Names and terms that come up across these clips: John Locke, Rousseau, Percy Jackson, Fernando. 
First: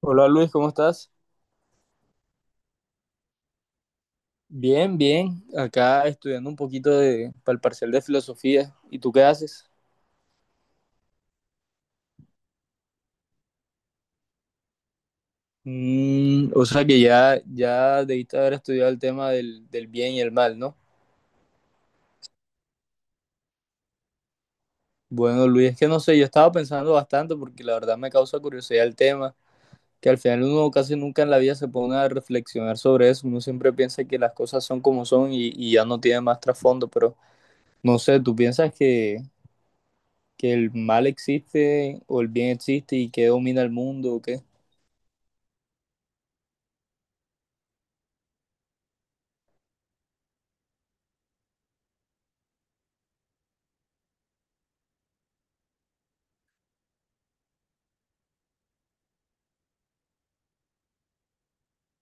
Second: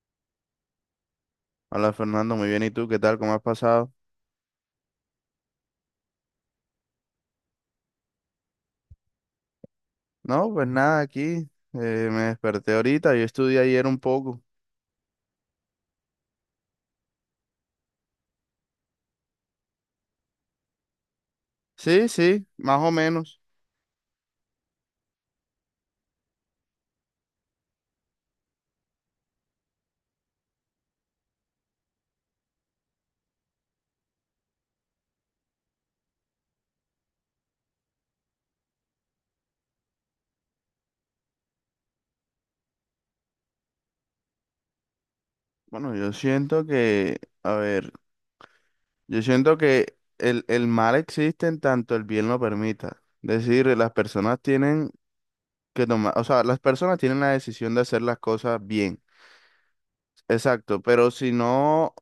Hola Luis, ¿cómo estás? Hola Fernando, muy bien. ¿Y tú qué tal? ¿Cómo has pasado? Bien, bien. Acá estudiando un poquito de, para el parcial de filosofía. ¿Y tú qué haces? No, pues nada, aquí me desperté ahorita. Yo estudié ayer un poco. Mm, o sea que ya debiste haber estudiado el tema del bien y el mal, ¿no? Sí, sí, más o menos. Bueno, Luis, es que no sé, yo estaba pensando bastante porque la verdad me causa curiosidad el tema, que al final uno casi nunca en la vida se pone a reflexionar sobre eso. Uno siempre piensa que las cosas son como son y ya no tiene más trasfondo, pero no sé, ¿tú piensas que el mal existe o el bien existe y que domina el mundo o qué? Bueno, yo siento que, a ver, yo siento que el mal existe en tanto el bien lo permita. Es decir, las personas tienen que tomar, o sea, las personas tienen la decisión de hacer las cosas bien. Exacto, pero si no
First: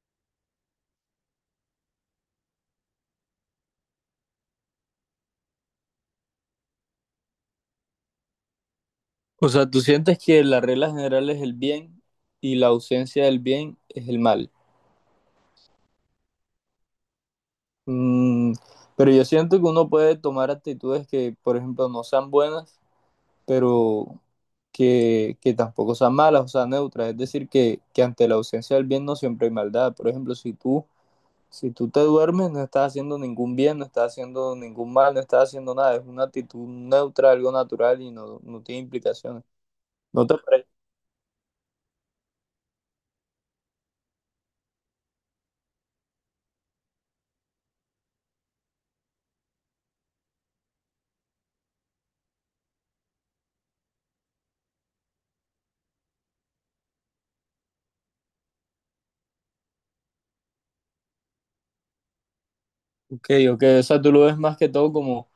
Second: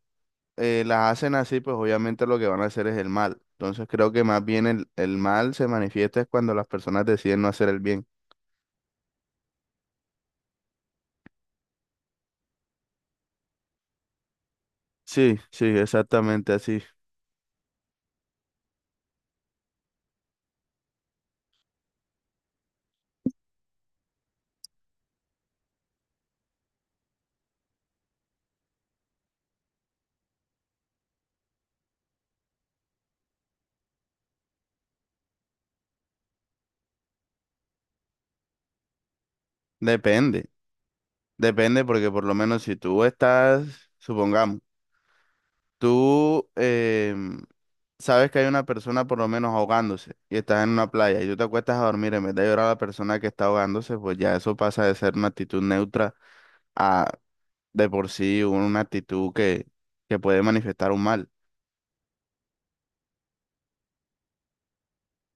las hacen así, pues obviamente lo que van a hacer es el mal. Entonces creo que más bien el mal se manifiesta es cuando las personas deciden no hacer el bien. O sea, tú sientes que la regla general es el bien y la ausencia del bien es el mal. Sí, sí, exactamente así. Mm, pero yo siento que uno puede tomar actitudes que, por ejemplo, no sean buenas, pero que tampoco sean malas, o sea, neutras. Es decir, que ante la ausencia del bien no siempre hay maldad. Por ejemplo, si tú te duermes, no estás haciendo ningún bien, no estás haciendo ningún mal, no estás haciendo nada. Es una actitud neutra, algo natural y no, no tiene implicaciones. ¿No te Depende, parece? depende porque por lo menos si tú estás, supongamos, tú em, sabes que hay una persona por lo menos ahogándose y estás en una playa y tú te acuestas a dormir en vez de llorar a la persona que está ahogándose, pues ya eso pasa de ser una actitud neutra a de por sí una actitud que puede manifestar un mal. Ok, ok, o sea, tú lo ves más que todo como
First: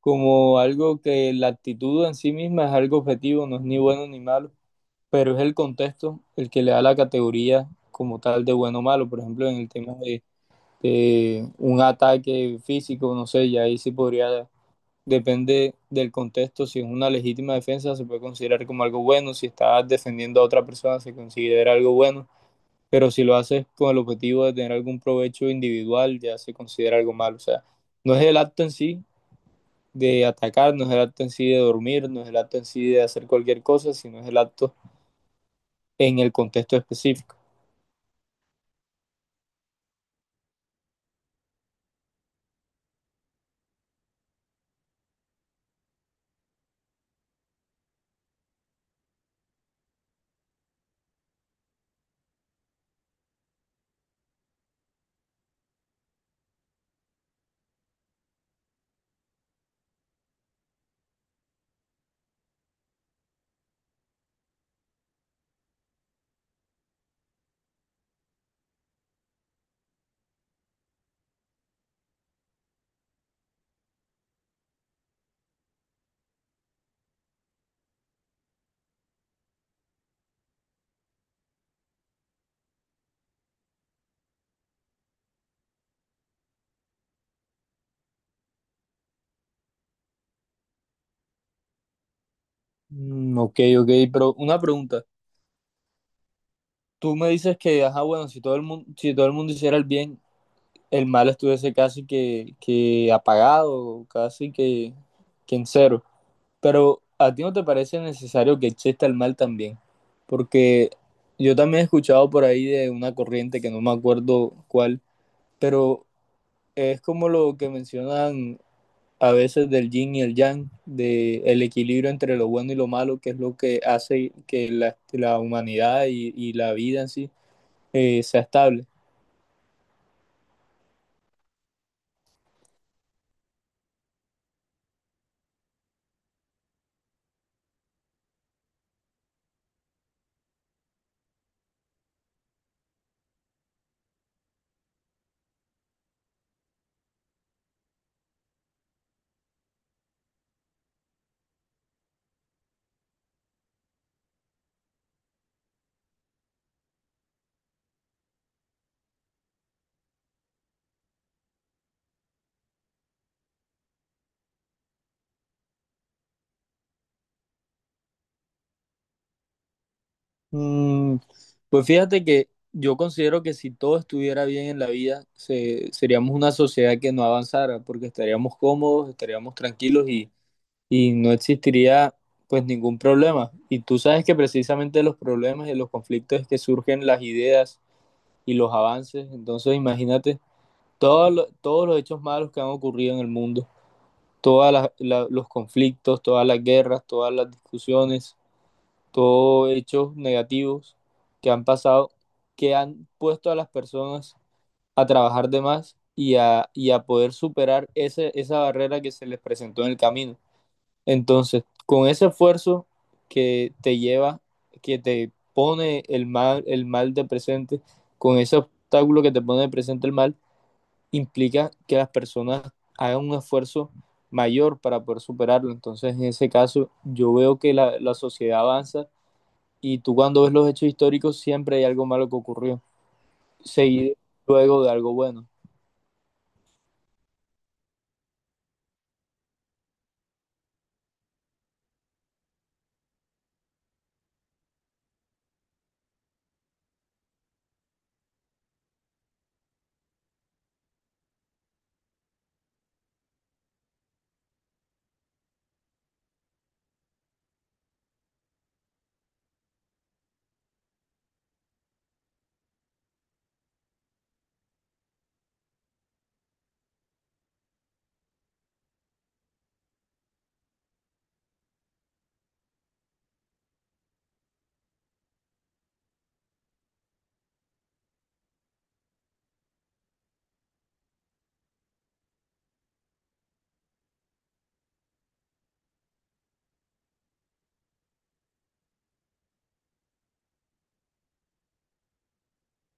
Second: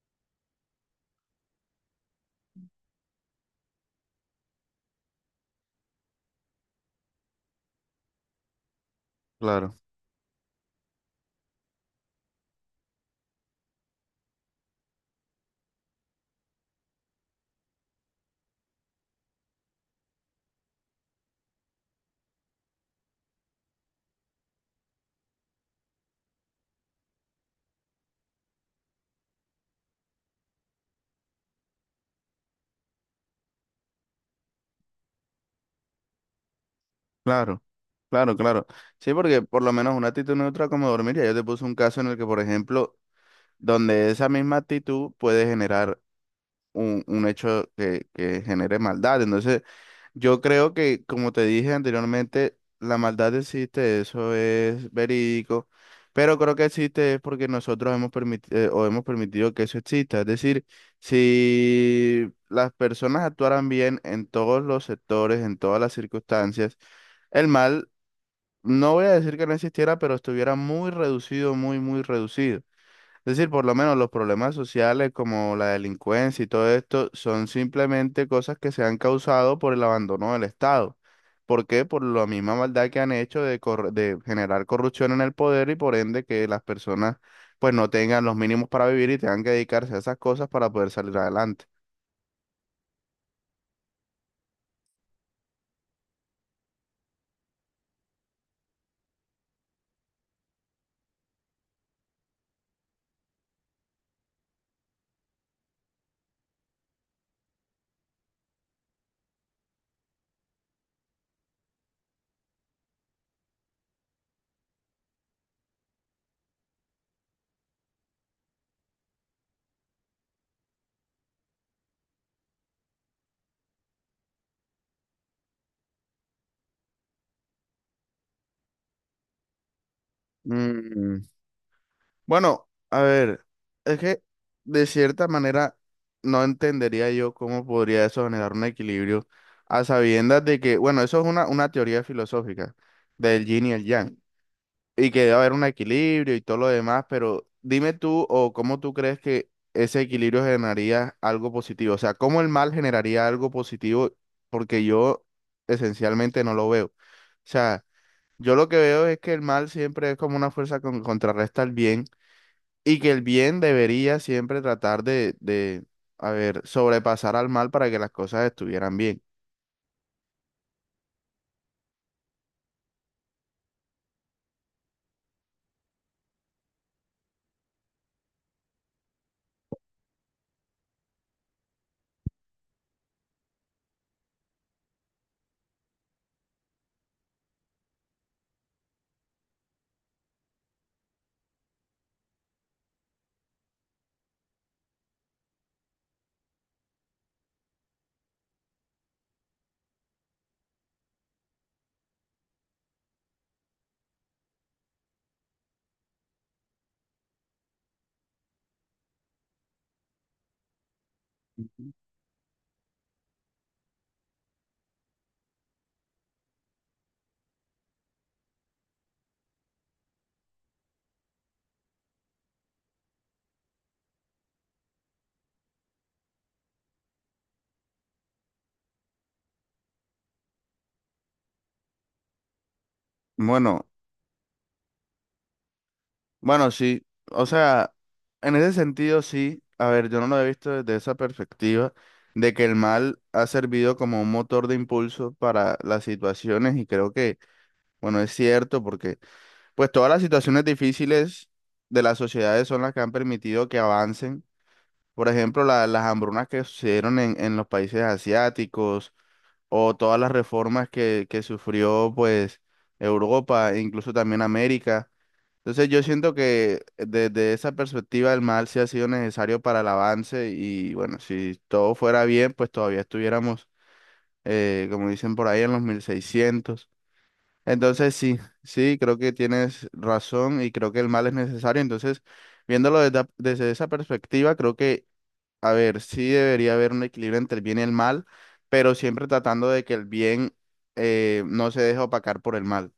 como algo que la actitud en sí misma es algo objetivo, no es ni bueno ni malo, pero es el contexto el que le da la categoría como tal de bueno o malo. Por ejemplo, en el Claro. tema de un ataque físico, no sé, ya ahí sí podría, depende del contexto, si es una legítima defensa se puede considerar como algo bueno, si estás defendiendo a otra persona se considera algo bueno. Pero si lo haces con el objetivo de tener algún provecho individual, ya se considera algo malo. O sea, no es el acto en sí, de atacarnos es el acto en sí de dormir, no es el acto en sí de hacer cualquier cosa, sino es el acto en el contexto específico. Claro, claro, claro. Sí, porque por lo menos una actitud neutra como dormir, ya yo te puse un caso en el que, por ejemplo, donde esa misma actitud puede generar un hecho que genere maldad. Entonces, yo creo que, como te dije anteriormente, la maldad existe, eso es verídico, pero creo que existe es porque nosotros hemos permitido o hemos permitido que eso exista. Es decir, si las personas actuaran bien en todos los sectores, en todas las circunstancias, el mal no voy a decir que no existiera, pero estuviera muy reducido, muy, muy reducido. Es decir, por lo menos los problemas sociales como la delincuencia y todo esto son simplemente cosas que se han causado por el abandono del Estado. ¿Por qué? Por la misma maldad que han hecho de, de generar corrupción en el poder y por ende que las personas pues no tengan los mínimos para vivir y tengan que dedicarse a esas cosas para poder salir adelante. Mm, ok, ok, pero una pregunta. Tú me dices que, ajá, bueno, si todo el mundo hiciera el bien, el mal estuviese casi que apagado, casi que en cero. Pero a ti no te parece necesario que exista el mal también, porque yo también he escuchado por ahí de una corriente que no me acuerdo cuál, pero es como lo que mencionan a veces del yin y el yang, de el equilibrio entre lo bueno y lo malo, que es lo que hace que la humanidad y, la vida en sí sea estable. Mm. Bueno, a ver, es que de cierta manera no entendería yo cómo podría eso generar un equilibrio a sabiendas de que, bueno, eso es una teoría filosófica del yin y el yang, y que debe haber un equilibrio y todo lo demás, pero dime tú o cómo tú crees que ese equilibrio generaría algo positivo, o sea, cómo el mal generaría algo positivo, porque yo esencialmente no lo veo. O sea, yo lo que veo es que el mal siempre es como una fuerza que contrarresta al bien. Y que el bien debería siempre tratar a ver, sobrepasar al mal para que las cosas estuvieran bien. Mm, pues fíjate que yo considero que si todo estuviera bien en la vida, se, seríamos una sociedad que no avanzara, porque estaríamos cómodos, estaríamos tranquilos y no existiría pues ningún problema. Y tú sabes que precisamente los problemas y los conflictos es que surgen las ideas y los avances. Entonces imagínate todos todos los hechos malos que han ocurrido en el mundo, todos los conflictos, todas las guerras, todas las discusiones, todos hechos negativos que han pasado, que han puesto a las personas a trabajar de más y y a poder superar esa barrera que se les presentó en el camino. Entonces, Ujú. con ese esfuerzo que te lleva, que te pone el mal de presente, con ese obstáculo que te pone de presente el mal, implica que las personas hagan un esfuerzo mayor para poder superarlo. Entonces, en ese caso, yo veo que la sociedad avanza y tú cuando ves los hechos históricos siempre hay algo malo que ocurrió, Bueno, seguido luego de algo bueno. bueno, sí. O sea, en ese sentido, sí. A ver, yo no lo he visto desde esa perspectiva de que el mal ha servido como un motor de impulso para las situaciones y creo que, bueno, es cierto porque, pues, todas las situaciones difíciles de las sociedades son las que han permitido que avancen. Por ejemplo, las hambrunas que sucedieron en los países asiáticos o todas las reformas que sufrió pues Europa, e incluso también América. Entonces yo siento que desde esa perspectiva el mal sí ha sido necesario para el avance y bueno, si todo fuera bien, pues todavía estuviéramos, como dicen por ahí, en los 1600. Entonces sí, sí, creo que tienes razón y creo que el mal es necesario. Entonces, viéndolo desde esa perspectiva, creo que a ver, sí debería haber un equilibrio entre el bien y el mal, pero siempre tratando de que el bien no se deje opacar por el mal.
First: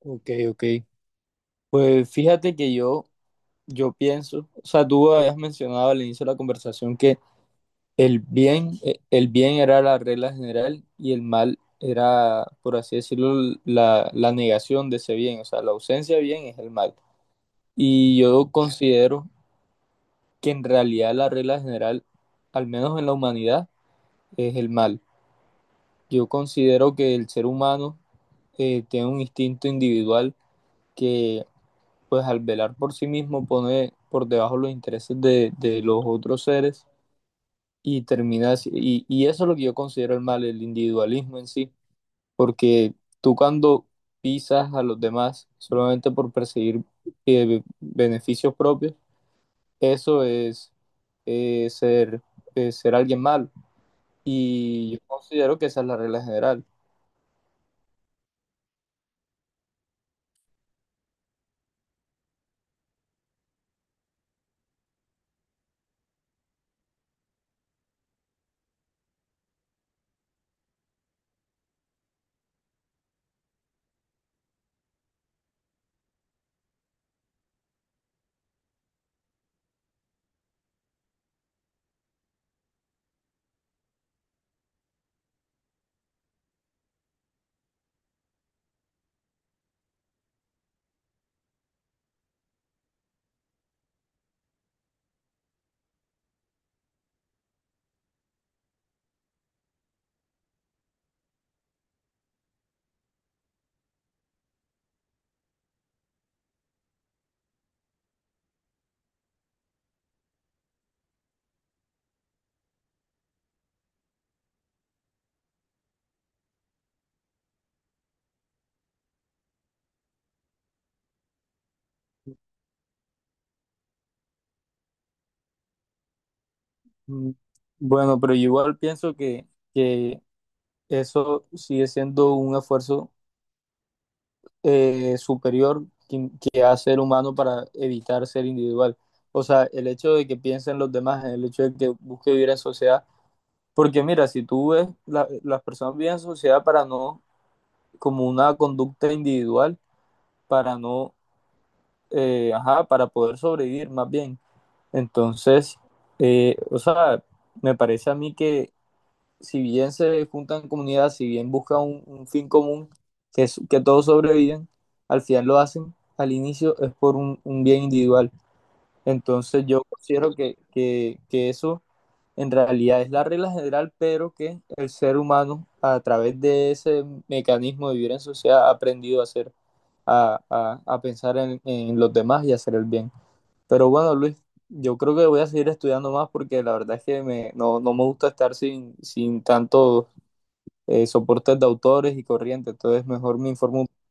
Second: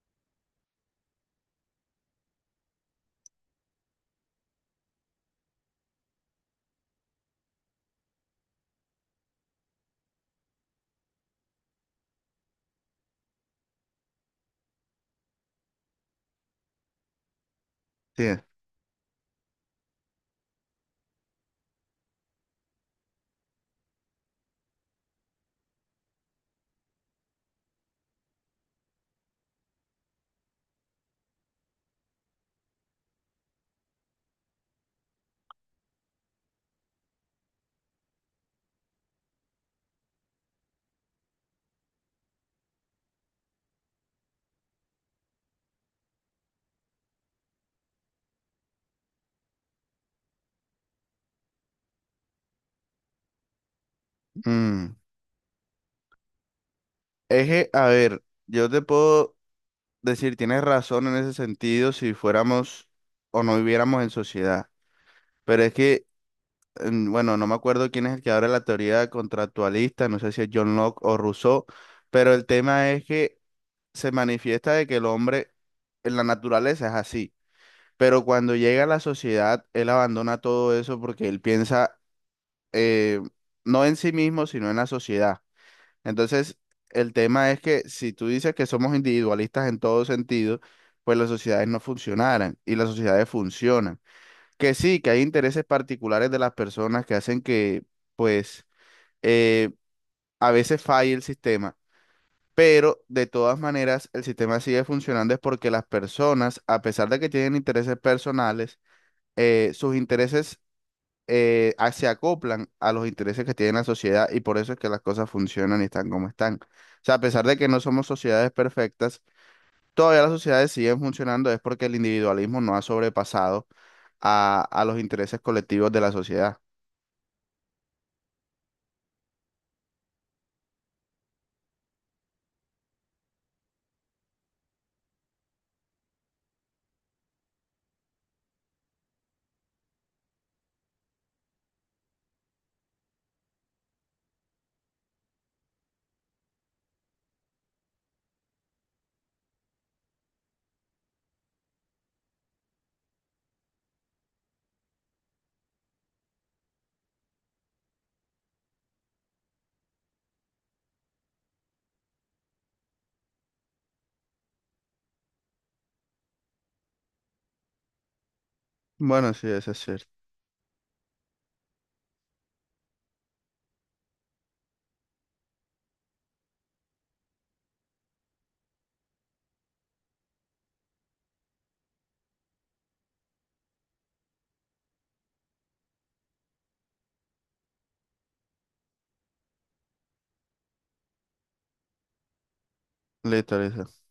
Ok, ok. Pues fíjate que yo pienso, o sea, tú habías mencionado al inicio de la conversación que el bien era la regla general y el mal era, por así decirlo, la negación de ese bien, o sea, la ausencia de bien es el mal. Y Sí. yo considero que en realidad la regla general, al menos en la humanidad, es el mal. Yo considero que el ser humano tiene un instinto individual que, pues al velar por sí mismo, pone por debajo los intereses de los otros seres y termina así- Y, y eso es lo que yo considero el mal, el individualismo en sí, porque tú cuando pisas a los demás solamente por perseguir beneficios propios, eso es ser, ser alguien malo. Y Mm. yo considero que esa es la regla general. Es que, a ver, yo te puedo decir, tienes razón en ese sentido si fuéramos o no viviéramos en sociedad, pero es que, mm, bueno, no me acuerdo quién es el que abre la teoría contractualista, no sé si es John Locke o Rousseau, pero el tema es que se manifiesta de que el hombre en la naturaleza es así. Pero cuando llega a la sociedad, él abandona todo eso porque él piensa eh, no en sí mismo, sino en la sociedad. Entonces, el tema es que si tú dices que somos individualistas en todo sentido, pues las sociedades no funcionaran y las sociedades funcionan. Que sí, que hay intereses particulares de las personas que hacen que, pues, eh, a veces falle el sistema. Pero de todas maneras, el sistema sigue funcionando es porque las personas, a pesar de que tienen intereses personales, sus intereses se acoplan a los intereses que tiene la sociedad y por eso es que las cosas funcionan y están como están. O sea, a pesar de que no somos sociedades perfectas, todavía las sociedades siguen funcionando, es porque el individualismo no ha sobrepasado a los intereses colectivos de la sociedad. Mm, bueno, pero yo igual pienso que eso sigue siendo un esfuerzo superior que hace el humano para evitar ser individual. O sea, el hecho de que piensen los demás, el hecho de que busque vivir en sociedad. Porque mira, si tú ves, la- las personas viven en sociedad para no, como una conducta individual, para no ajá, para poder sobrevivir más bien. Entonces, o sea, me parece a mí que si bien se juntan comunidades, si bien buscan un fin común, que, es- que todos sobreviven, al final lo hacen, al inicio es por un bien individual. Bueno, sí, Entonces eso es yo cierto. considero que eso en realidad es la regla general, pero que el ser humano a través de ese mecanismo de vivir en sociedad ha aprendido a hacer, a pensar en los demás y hacer el bien. Pero bueno, Luis, yo creo que voy a seguir estudiando más porque la verdad es que me, no, no me gusta estar sin, sin tantos soportes de autores y corrientes. Entonces, mejor me Listo, informo listo. un